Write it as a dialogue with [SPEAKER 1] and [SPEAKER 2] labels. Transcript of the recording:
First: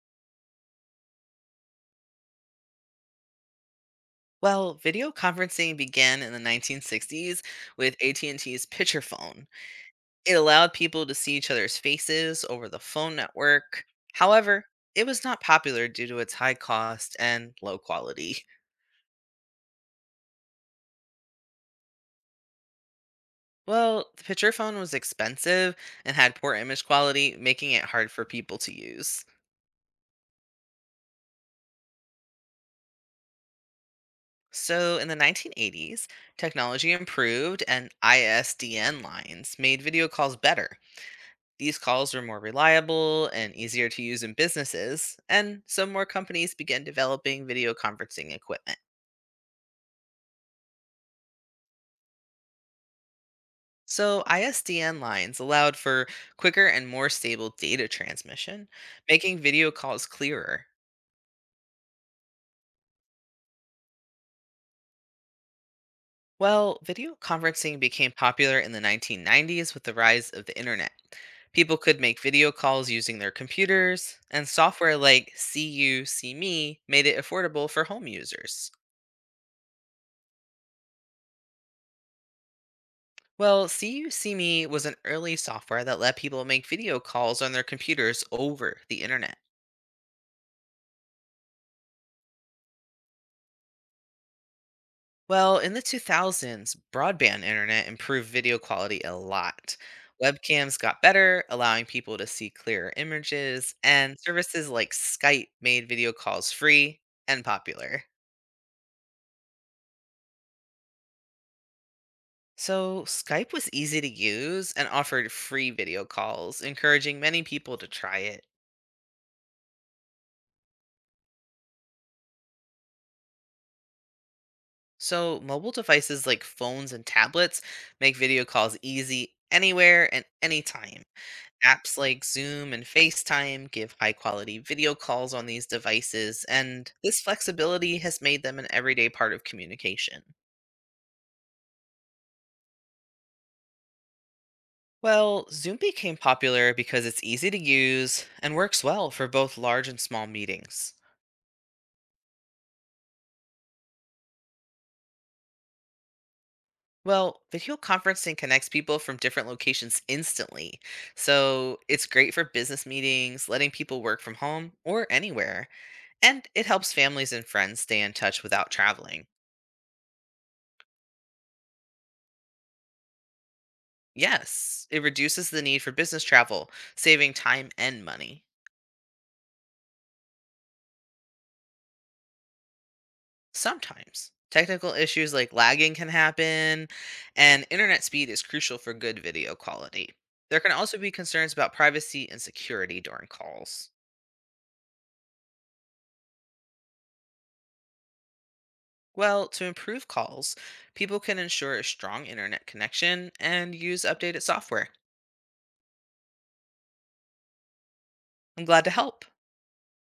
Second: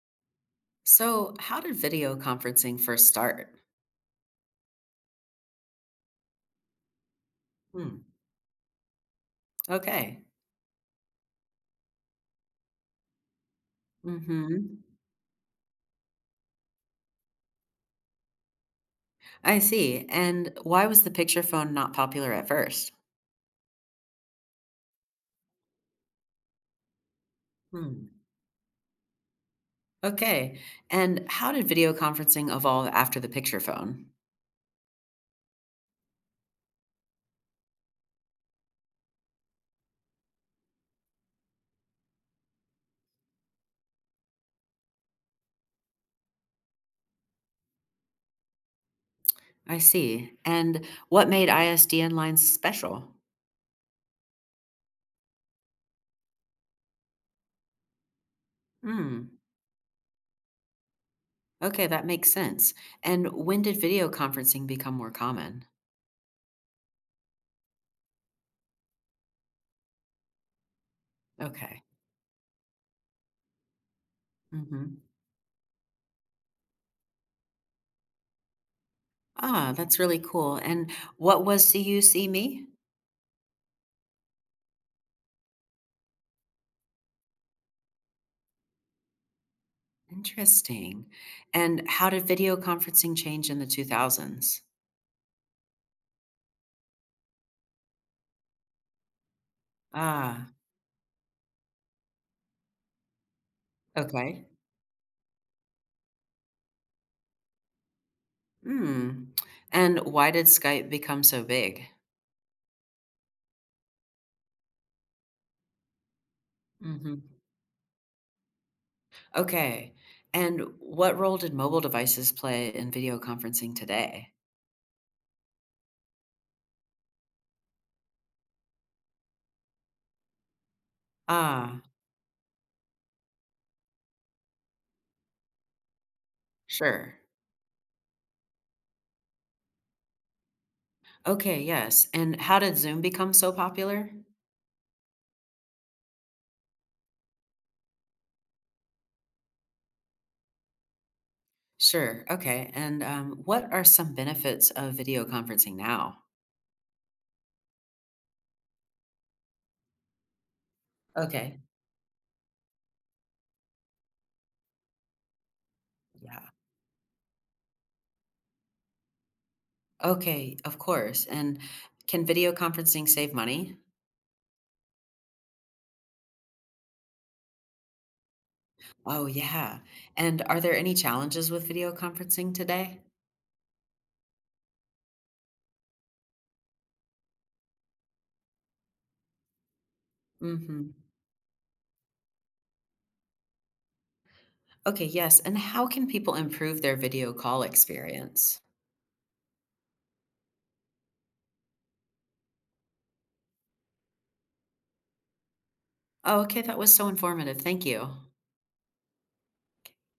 [SPEAKER 1] So, how did video conferencing first start?
[SPEAKER 2] Well, video conferencing began in the 1960s with
[SPEAKER 1] Hmm.
[SPEAKER 2] AT&T's picture phone.
[SPEAKER 1] Okay.
[SPEAKER 2] It allowed people to see each other's faces over the phone network. However,
[SPEAKER 1] Hmm.
[SPEAKER 2] it was not popular due to its high cost and low quality.
[SPEAKER 1] I see. And why was the picture phone not popular at first?
[SPEAKER 2] Well, the picture phone was expensive and had poor image quality, making it
[SPEAKER 1] Hmm.
[SPEAKER 2] hard for people to use.
[SPEAKER 1] Okay. And how did video conferencing evolve after the picture phone?
[SPEAKER 2] So, in the 1980s, technology improved and ISDN lines made video calls better. These calls were more reliable and easier to use in businesses, and so more companies began developing video conferencing equipment.
[SPEAKER 1] I see. And what made ISDN lines special?
[SPEAKER 2] So, ISDN lines allowed for quicker and more stable data transmission,
[SPEAKER 1] Hmm.
[SPEAKER 2] making video calls clearer.
[SPEAKER 1] Okay, that makes sense. And when did video conferencing become more common?
[SPEAKER 2] Well, video conferencing became popular in the 1990s with the rise of the internet. People
[SPEAKER 1] Okay.
[SPEAKER 2] could make video calls using their computers, and software
[SPEAKER 1] Hmm.
[SPEAKER 2] like See You, See Me made it affordable for home users.
[SPEAKER 1] Ah, that's really cool. And what was CUC me?
[SPEAKER 2] Well, See You See Me was an early software that let people make video calls on their computers over the internet.
[SPEAKER 1] Interesting. And how did video conferencing change in the 2000s?
[SPEAKER 2] Well, in the 2000s, broadband internet improved video quality a lot.
[SPEAKER 1] Ah,
[SPEAKER 2] Webcams got better, allowing people to see clearer images, and
[SPEAKER 1] okay.
[SPEAKER 2] services like Skype made video calls free and popular.
[SPEAKER 1] Hmm. And why did Skype become so big?
[SPEAKER 2] So, Skype was easy to use and offered free video calls,
[SPEAKER 1] Hmm.
[SPEAKER 2] encouraging many people to try it.
[SPEAKER 1] Okay. And what role did mobile devices play in video conferencing today?
[SPEAKER 2] So, mobile devices like phones and tablets make video calls easy anywhere and anytime.
[SPEAKER 1] Ah,
[SPEAKER 2] Apps like Zoom and FaceTime give high quality video calls on these devices, and this
[SPEAKER 1] sure.
[SPEAKER 2] flexibility has made them an everyday part of communication.
[SPEAKER 1] Okay, yes. And how did Zoom become so popular?
[SPEAKER 2] Well, Zoom became popular because it's easy to use and works well for both large and small meetings.
[SPEAKER 1] Sure. Okay. And what are some benefits of video conferencing now?
[SPEAKER 2] Well, video conferencing connects people from different locations instantly.
[SPEAKER 1] Okay.
[SPEAKER 2] So it's great for business meetings, letting people work from home or anywhere. And
[SPEAKER 1] Yeah.
[SPEAKER 2] it helps families and friends stay in touch without traveling.
[SPEAKER 1] Okay, of course. And can video conferencing save money?
[SPEAKER 2] Yes, it reduces the need for business travel, saving time and money.
[SPEAKER 1] Oh, yeah. And are there any challenges with video conferencing today?
[SPEAKER 2] Sometimes technical issues like lagging can happen, and internet speed is crucial for good video quality. There can
[SPEAKER 1] Mm-hmm.
[SPEAKER 2] also be concerns about privacy and security during calls.
[SPEAKER 1] Okay, yes. And how can people improve their video call experience?
[SPEAKER 2] Well, to improve calls, people can ensure a strong internet connection and use updated software.
[SPEAKER 1] Oh, okay. That was so informative. Thank you.
[SPEAKER 2] I'm glad to help.